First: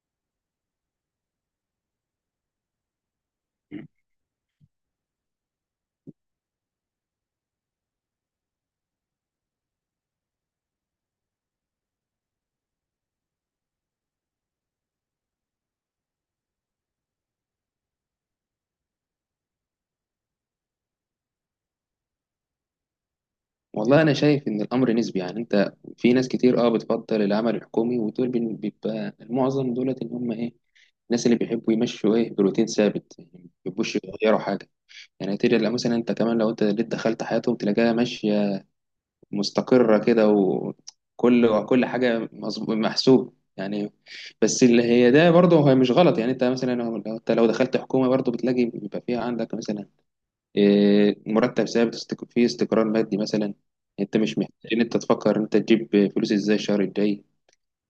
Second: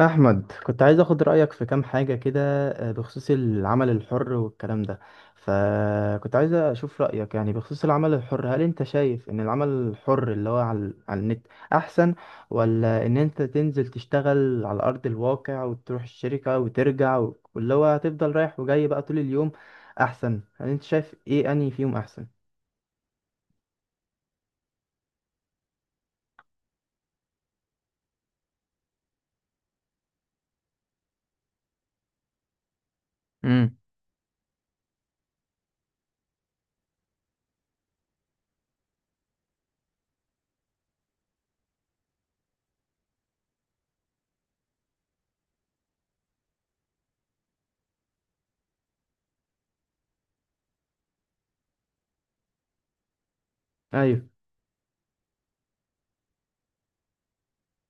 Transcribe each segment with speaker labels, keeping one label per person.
Speaker 1: أحمد، كنت عايز أخد رأيك في كام حاجة كده. بخصوص العمل الحر والكلام ده، فكنت عايز أشوف رأيك يعني بخصوص العمل الحر. هل أنت شايف إن العمل الحر اللي هو على النت أحسن، ولا إن أنت تنزل تشتغل على أرض الواقع وتروح الشركة وترجع واللي هو هتفضل رايح وجاي بقى طول اليوم أحسن؟ هل أنت شايف إيه أنهي فيهم أحسن؟
Speaker 2: والله انا شايف ان الامر نسبي. يعني انت في ناس كتير بتفضل العمل الحكومي، ودول بيبقى المعظم دولت ان هم ايه، الناس اللي بيحبوا يمشوا ايه بروتين ثابت، يعني ما
Speaker 1: امم.
Speaker 2: بيحبوش يغيروا حاجه. يعني تلاقي مثلا انت كمان لو انت اللي دخلت حياتهم تلاقيها ماشيه مستقره كده، وكل حاجه محسوب يعني. بس اللي هي ده برضه هي مش غلط، يعني انت مثلا لو انت لو دخلت حكومه برضه بتلاقي بيبقى فيها عندك مثلا إيه، مرتب ثابت، فيه استقرار مادي مثلا، انت مش محتاج ان انت تفكر انت تجيب فلوس ازاي الشهر الجاي.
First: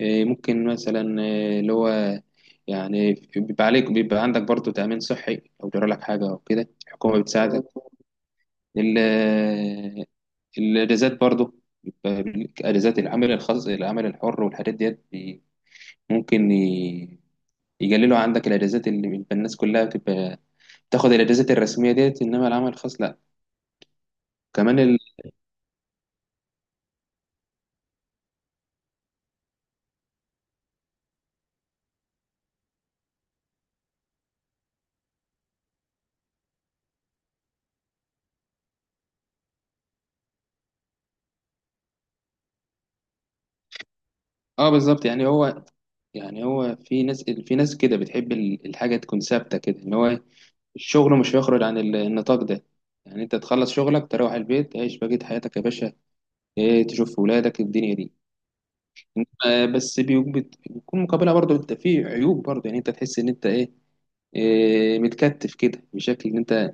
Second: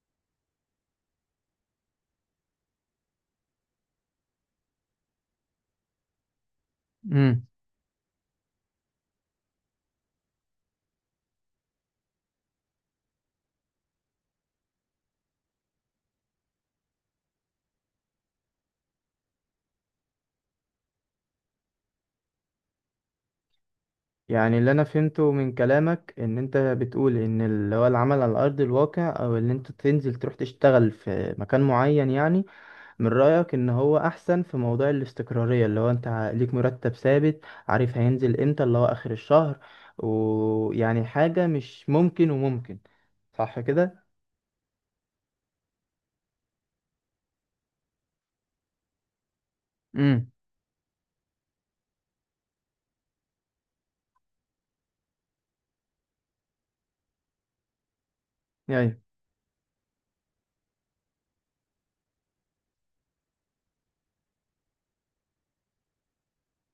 Speaker 2: إيه، ممكن مثلا إيه، اللي هو يعني بيبقى عليك بيبقى عندك برضه تأمين صحي، لو جرى لك حاجة أو كده الحكومة
Speaker 1: أيوه.
Speaker 2: بتساعدك. ال- الأجازات برضه، بيبقى ليك أجازات. العمل الخاص، العمل الحر والحاجات ديت ممكن يقللوا عندك الأجازات، اللي بيبقى الناس كلها بتبقى تاخد الأجازات الرسمية ديت، إنما العمل الخاص لأ.
Speaker 1: يعني اللي
Speaker 2: كمان
Speaker 1: انا
Speaker 2: ال...
Speaker 1: فهمته من كلامك ان انت بتقول ان اللي هو العمل على ارض الواقع، او اللي انت تنزل تروح تشتغل في مكان معين، يعني من رأيك ان هو احسن في موضوع الاستقرارية، اللي هو انت ليك مرتب ثابت، عارف هينزل امتى، اللي هو اخر الشهر، ويعني حاجة مش ممكن وممكن، صح كده؟
Speaker 2: اه بالظبط، يعني هو في ناس كده بتحب الحاجة تكون ثابتة كده، ان هو
Speaker 1: امم.
Speaker 2: الشغل مش هيخرج عن النطاق ده. يعني انت تخلص شغلك تروح البيت تعيش بقية حياتك يا باشا، ايه تشوف ولادك الدنيا دي.
Speaker 1: يعني
Speaker 2: آه بس بيكون مقابلها برضه انت في عيوب برضه، يعني انت تحس ان انت ايه، إيه متكتف كده بشكل ان انت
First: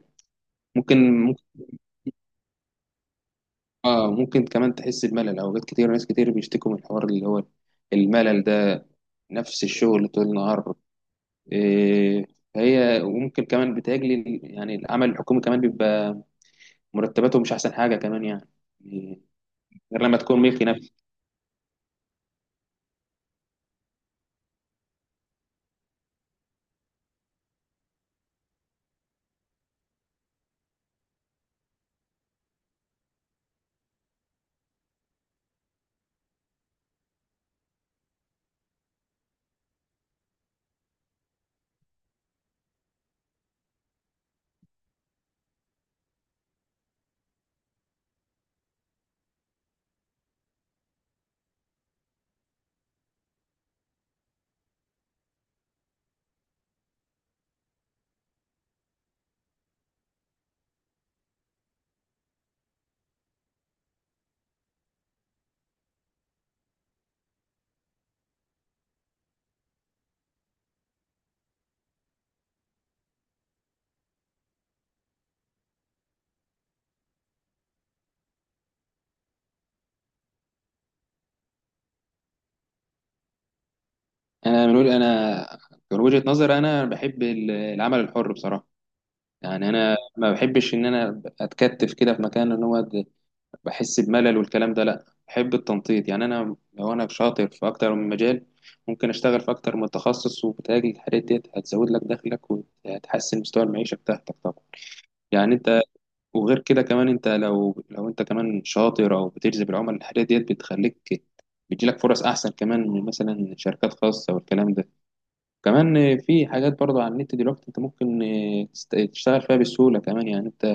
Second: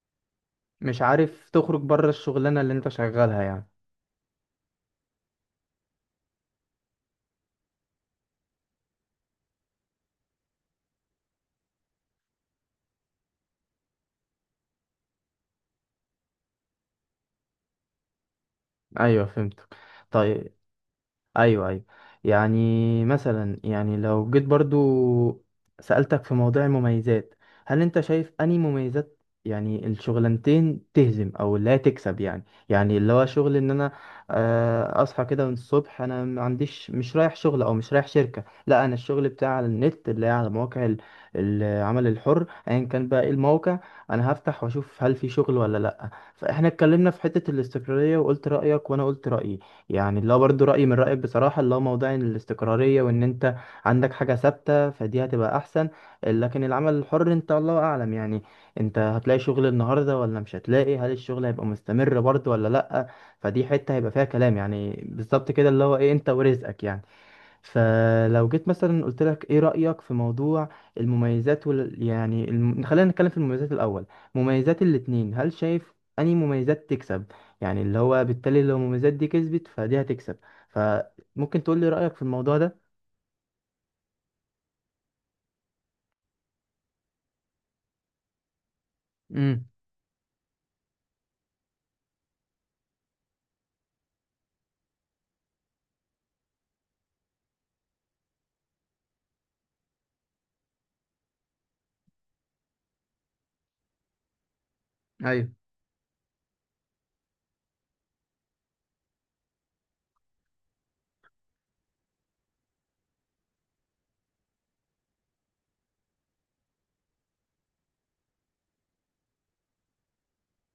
Speaker 1: مش
Speaker 2: ممكن، ممكن
Speaker 1: عارف تخرج بره الشغلانة اللي انت شغالها يعني.
Speaker 2: اه ممكن كمان تحس بملل اوقات كتير. ناس كتير بيشتكوا من الحوار اللي هو الملل ده، نفس الشغل طول النهار. إيه، هي وممكن كمان بتهاجلي يعني العمل الحكومي كمان بيبقى مرتباته مش احسن حاجه كمان يعني، إيه،
Speaker 1: ايوه، فهمتك.
Speaker 2: غير لما تكون
Speaker 1: طيب.
Speaker 2: ملكي نفسي.
Speaker 1: ايوه، ايوه. يعني مثلا، يعني لو جيت برضو سألتك في موضوع المميزات، هل انت شايف انهي مميزات يعني الشغلانتين تهزم، او اللي هي تكسب؟ يعني اللي هو شغل ان انا اصحى كده من الصبح، انا ما عنديش، مش رايح شغل او مش رايح شركة. لا، انا الشغل بتاعي على النت، اللي هي على مواقع العمل الحر، ايا كان بقى ايه الموقع، انا هفتح واشوف هل في شغل ولا لا. فاحنا اتكلمنا في حتة الاستقرارية وقلت رأيك وانا قلت رأيي. يعني اللي هو برضه رأيي من رأيك بصراحة، اللي هو موضوع الاستقرارية، وإن أنت عندك حاجة ثابتة، فدي هتبقى أحسن. لكن العمل الحر، أنت الله أعلم يعني، أنت هتلاقي شغل النهاردة ولا مش هتلاقي، هل الشغل هيبقى مستمر برضه ولا لأ. فدي حتة هيبقى فيها كلام يعني، بالظبط كده اللي هو إيه، أنت ورزقك يعني. فلو جيت مثلا قلت لك ايه رأيك في موضوع المميزات يعني خلينا نتكلم في المميزات الأول. مميزات الاتنين، هل شايف أنهي مميزات تكسب؟ يعني اللي هو بالتالي لو المميزات دي كسبت فدي هتكسب. فممكن تقول لي رأيك في الموضوع ده؟
Speaker 2: انا من وجهه نظري انا بحب العمل الحر بصراحه.
Speaker 1: امم.
Speaker 2: يعني انا ما بحبش ان انا اتكتف كده في مكان ان هو بحس بملل والكلام ده، لا بحب التنطيط. يعني انا لو انا شاطر في اكتر من مجال ممكن اشتغل في اكتر من تخصص، وبتهاجل الحاجات ديت هتزود لك دخلك وهتحسن مستوى المعيشه بتاعتك طبعا.
Speaker 1: ايوه،
Speaker 2: يعني انت وغير كده كمان، انت لو انت كمان شاطر او بتجذب العملاء، الحاجات ديت بتخليك بتجيلك فرص احسن كمان من مثلا شركات خاصه والكلام ده. كمان في حاجات برضو على النت دلوقتي انت ممكن تشتغل فيها بسهوله كمان. يعني انت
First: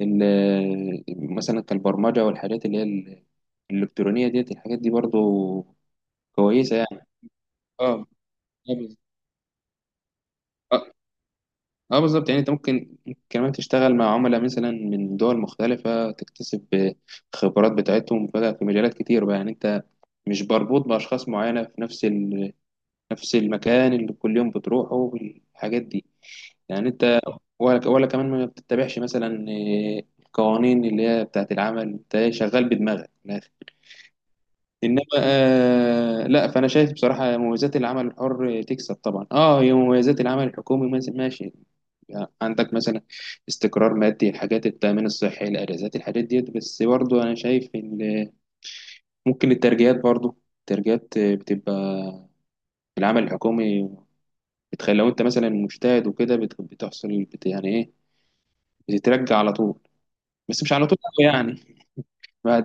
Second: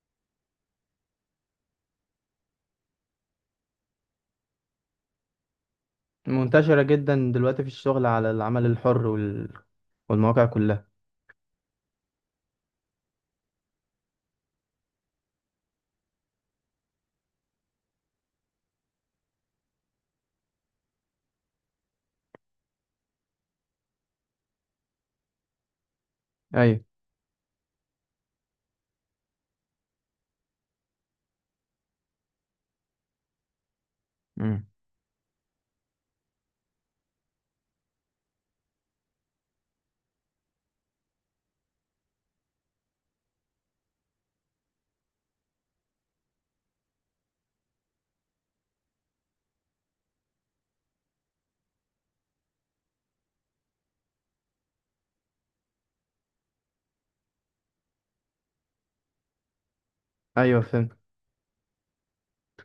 Speaker 2: ال- مثلا كالبرمجه والحاجات اللي هي الالكترونيه ديت، الحاجات دي برضو كويسه
Speaker 1: منتشرة
Speaker 2: يعني.
Speaker 1: جدا دلوقتي في الشغل على العمل الحر والمواقع
Speaker 2: اه
Speaker 1: كلها.
Speaker 2: اه بالظبط، يعني انت ممكن كمان تشتغل مع عملاء مثلا من دول مختلفة، تكتسب خبرات بتاعتهم بقى في مجالات كتير بقى. يعني انت مش مربوط بأشخاص معينة في نفس ال... نفس المكان اللي كل يوم بتروحه والحاجات دي.
Speaker 1: ايوه.
Speaker 2: يعني انت ولا كمان ما بتتبعش مثلا القوانين اللي هي بتاعت العمل، انت شغال بدماغك من الآخر.
Speaker 1: امم.
Speaker 2: انما آه لا، فانا شايف بصراحه مميزات العمل الحر تكسب طبعا. اه هي مميزات العمل الحكومي ماشي، يعني عندك مثلا استقرار مادي، الحاجات، التأمين الصحي، الأجازات، الحاجات ديت، بس برضو أنا شايف إن ممكن الترجيات، برضو الترجيات بتبقى في العمل الحكومي بتخلي لو أنت مثلا مجتهد وكده بتحصل بت يعني إيه، بتترجى على طول،
Speaker 1: ايوه،
Speaker 2: بس مش على
Speaker 1: فهمت.
Speaker 2: طول أوي يعني، بعد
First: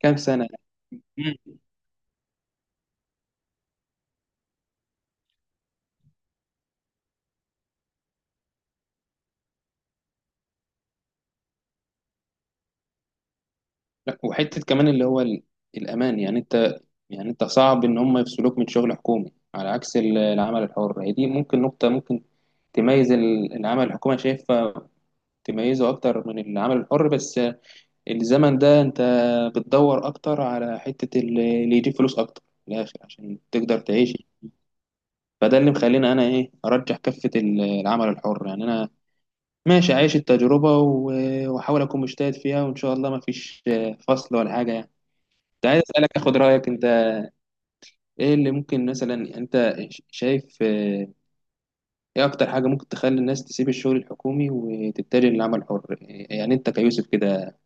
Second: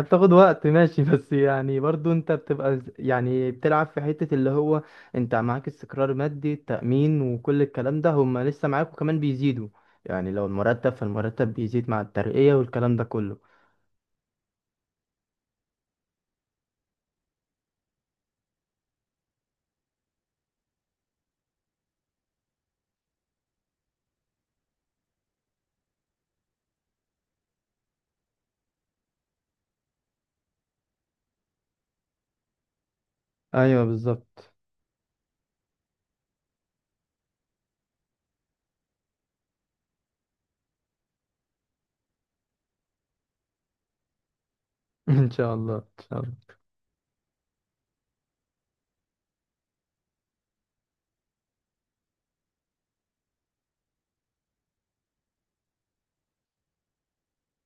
Speaker 2: كام سنة.
Speaker 1: وقت، ماشي. بس
Speaker 2: مم.
Speaker 1: يعني برضو انت بتبقى يعني بتلعب في حتة اللي هو انت معاك استقرار مادي، تأمين، وكل الكلام ده هما لسه معاك، وكمان بيزيدوا. يعني لو المرتب، فالمرتب بيزيد مع الترقية والكلام ده كله.
Speaker 2: لا، وحتة كمان اللي هو الأمان، يعني أنت أنت صعب إن هم يفصلوك من شغل حكومي، على عكس العمل الحر. هي دي ممكن نقطة ممكن تميز العمل الحكومي، شايفها تميزه اكتر من العمل الحر. بس الزمن ده انت بتدور اكتر على حتة اللي يجيب فلوس اكتر من الاخر عشان تقدر
Speaker 1: ايوه،
Speaker 2: تعيش.
Speaker 1: بالظبط.
Speaker 2: فده اللي مخليني انا ايه ارجح كفة العمل الحر، يعني انا ماشي عايش التجربة واحاول اكون مجتهد فيها، وان شاء الله ما فيش فصل ولا حاجة يعني.
Speaker 1: ان شاء
Speaker 2: كنت
Speaker 1: الله،
Speaker 2: عايز
Speaker 1: ان
Speaker 2: اسالك
Speaker 1: شاء الله.
Speaker 2: اخد رايك انت، ايه اللي ممكن مثلا انت شايف آه، ايه اكتر حاجة ممكن تخلي الناس تسيب الشغل الحكومي وتتجه للعمل الحر، يعني انت كيوسف كده.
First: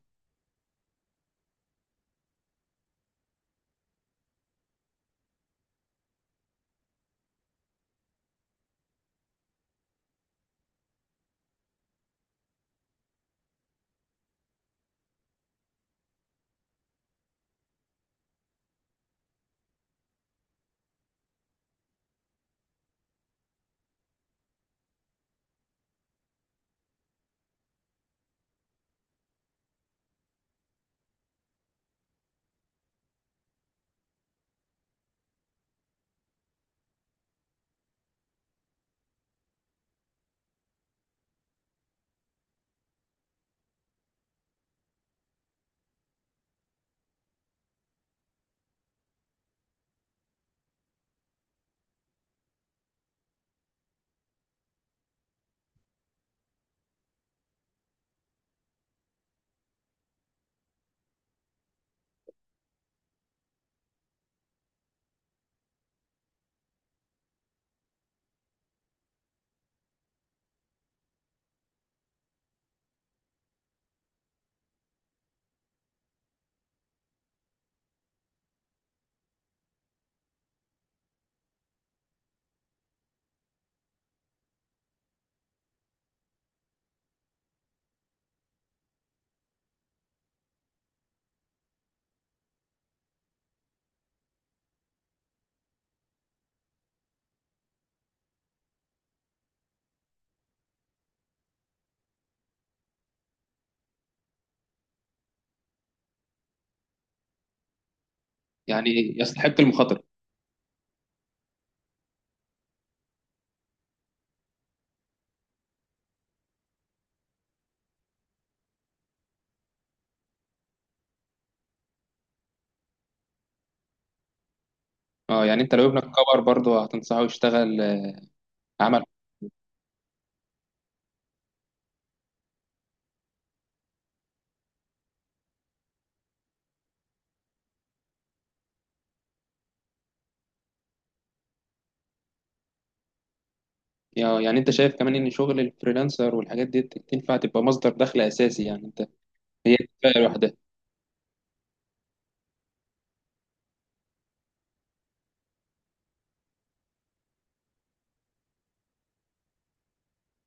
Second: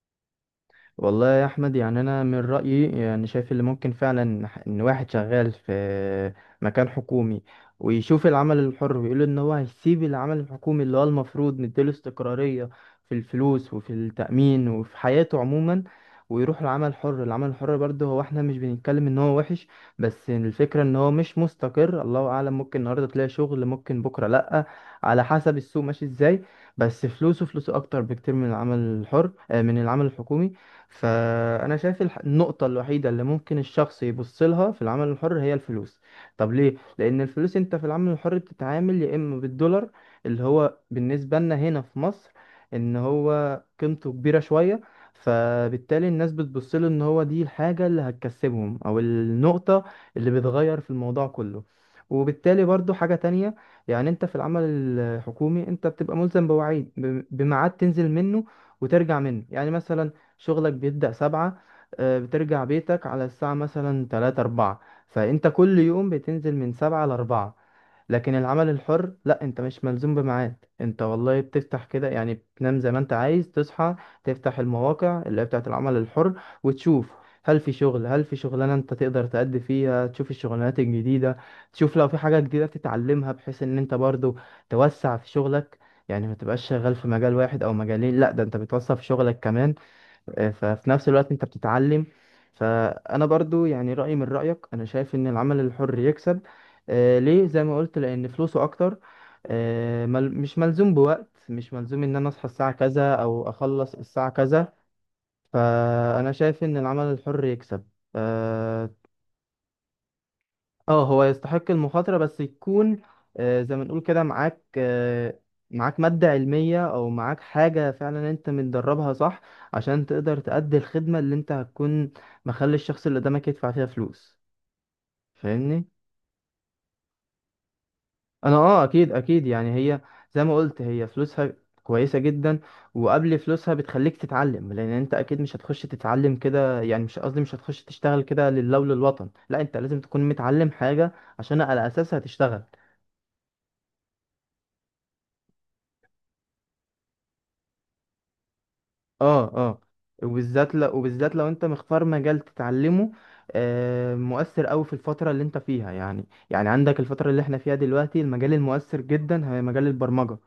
Speaker 1: والله يا احمد، يعني انا من رايي يعني شايف اللي ممكن فعلا ان واحد شغال في مكان حكومي، ويشوف العمل الحر، ويقول ان هو هيسيب العمل الحكومي اللي هو المفروض مديله استقراريه في الفلوس وفي التامين وفي حياته عموما، ويروح العمل الحر. العمل الحر برضه، هو احنا مش بنتكلم ان هو وحش، بس الفكره ان هو مش مستقر. الله اعلم، ممكن النهارده تلاقي شغل، ممكن بكره لا، على حسب السوق ماشي ازاي. بس فلوسه، فلوسه اكتر بكتير من العمل الحر، من العمل الحكومي. فأنا شايف النقطة الوحيدة اللي ممكن الشخص يبص لها في العمل الحر هي الفلوس. طب ليه؟ لأن الفلوس، أنت في العمل الحر بتتعامل يا إما بالدولار، اللي هو بالنسبة لنا هنا في مصر إن هو قيمته كبيرة شوية. فبالتالي الناس بتبص له، إن هو دي الحاجة اللي هتكسبهم، أو النقطة اللي بتغير في الموضوع كله. وبالتالي برضو حاجة تانية، يعني انت في العمل الحكومي انت بتبقى ملزم بوعيد، بميعاد تنزل منه وترجع منه. يعني مثلا شغلك بيبدأ سبعة، بترجع بيتك على الساعة مثلا تلاتة أربعة. فأنت كل يوم بتنزل من سبعة لأربعة. لكن العمل الحر لا، انت مش ملزوم بميعاد، انت والله بتفتح كده يعني، بتنام زي ما انت عايز، تصحى تفتح المواقع اللي هي بتاعت العمل الحر، وتشوف هل في شغل، هل في شغلانة انت تقدر تأدي فيها، تشوف الشغلانات الجديدة، تشوف لو في حاجة جديدة تتعلمها، بحيث ان انت برضو توسع في شغلك. يعني ما تبقاش شغال في مجال واحد او مجالين، لا، ده انت بتوسع في شغلك كمان، ففي نفس الوقت انت بتتعلم. فانا برضو يعني رأيي من رأيك، انا شايف ان العمل الحر يكسب. ليه؟ زي ما قلت، لان فلوسه اكتر، آه مل مش ملزوم بوقت، مش ملزوم ان انا اصحى الساعة كذا او اخلص الساعة كذا. فانا شايف ان العمل الحر يكسب. آه
Speaker 2: يعني يستحق المخاطرة.
Speaker 1: اه، هو يستحق المخاطرة، بس يكون زي ما نقول كده معاك، معاك مادة علمية أو معاك حاجة فعلا أنت متدربها صح، عشان تقدر تأدي الخدمة اللي أنت هتكون مخلي الشخص اللي قدامك يدفع فيها فلوس.
Speaker 2: اه، يعني انت لو
Speaker 1: فاهمني؟
Speaker 2: ابنك كبر برضه هتنصحه يشتغل آه،
Speaker 1: أنا،
Speaker 2: عمل.
Speaker 1: أكيد أكيد، يعني هي زي ما قلت، هي فلوسها كويسة جدا. وقبل فلوسها، بتخليك تتعلم، لأن أنت أكيد مش هتخش تتعلم كده، يعني مش قصدي، مش هتخش تشتغل كده لله وللوطن. لا، أنت لازم تكون متعلم حاجة عشان على أساسها تشتغل.
Speaker 2: آه، يعني انت شايف كمان ان شغل الفريلانسر والحاجات دي تنفع تبقى مصدر دخل اساسي، يعني انت
Speaker 1: اه،
Speaker 2: هي
Speaker 1: اه.
Speaker 2: كفايه لوحدها.
Speaker 1: وبالذات لو انت مختار مجال تتعلمه مؤثر قوي في الفترة اللي انت فيها. يعني عندك الفترة اللي احنا فيها دلوقتي، المجال المؤثر جدا هي مجال البرمجة،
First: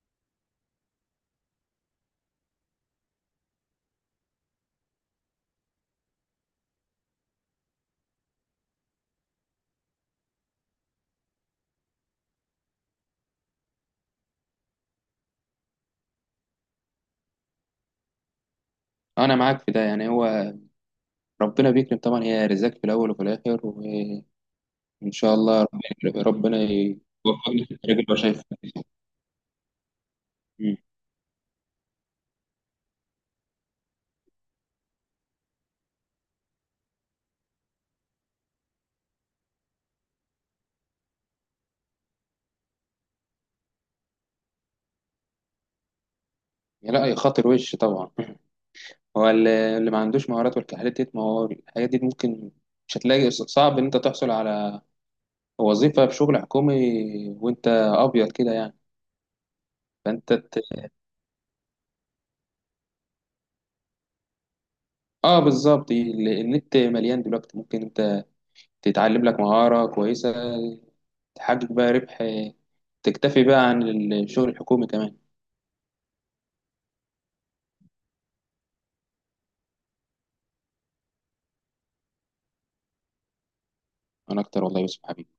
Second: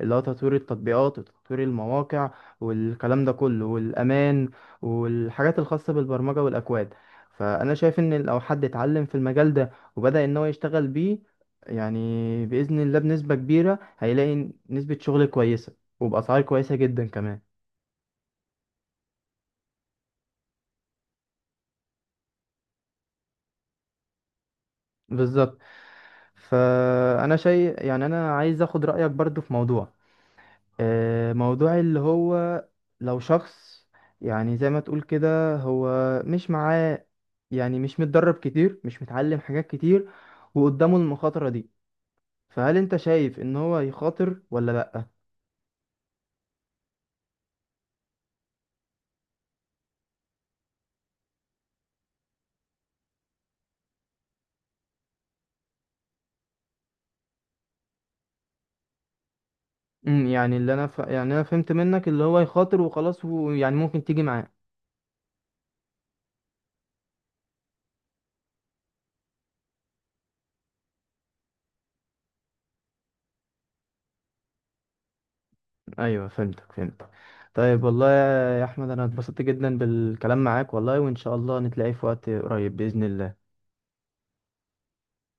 Speaker 1: اللي هو تطوير التطبيقات وتطوير المواقع والكلام ده كله، والأمان والحاجات الخاصة بالبرمجة والأكواد. فأنا شايف إن لو حد اتعلم في المجال ده وبدأ إن هو يشتغل بيه، يعني بإذن الله بنسبة كبيرة هيلاقي نسبة شغل كويسة، وبأسعار كويسة جدا كمان.
Speaker 2: انا معاك في ده، يعني هو ربنا بيكرم طبعا، هي رزاق في الاول وفي الاخر، وان شاء
Speaker 1: بالظبط.
Speaker 2: الله ربنا
Speaker 1: فانا
Speaker 2: يوفقني في
Speaker 1: شيء
Speaker 2: الطريق
Speaker 1: يعني
Speaker 2: اللي هو
Speaker 1: انا
Speaker 2: شايفه.
Speaker 1: عايز اخد رايك برضو في موضوع
Speaker 2: مم.
Speaker 1: آه، موضوع اللي هو لو شخص، يعني زي ما تقول كده، هو مش معاه، يعني مش متدرب كتير، مش متعلم حاجات كتير، وقدامه المخاطره دي، فهل انت شايف ان هو يخاطر ولا لا؟
Speaker 2: لا يا خاطر وش طبعا هو اللي ما عندوش مهارات والحاجات دي، ما هو الحاجات دي ممكن، مش هتلاقي صعب ان انت تحصل على وظيفه في شغل حكومي وانت ابيض كده يعني، فانت
Speaker 1: يعني اللي انا يعني انا فهمت منك اللي هو يخاطر وخلاص، ويعني ممكن تيجي معاه.
Speaker 2: اه بالظبط. النت مليان دلوقتي، ممكن انت تتعلم لك مهارة كويسة، تحقق بقى ربح، تكتفي بقى عن الشغل الحكومي كمان.
Speaker 1: ايوه، فهمتك، فهمتك. طيب. والله يا احمد، انا اتبسطت جدا بالكلام معاك والله، وان شاء الله نتلاقي في وقت قريب باذن الله.
Speaker 2: انا اكتر والله يا يوسف حبيبي.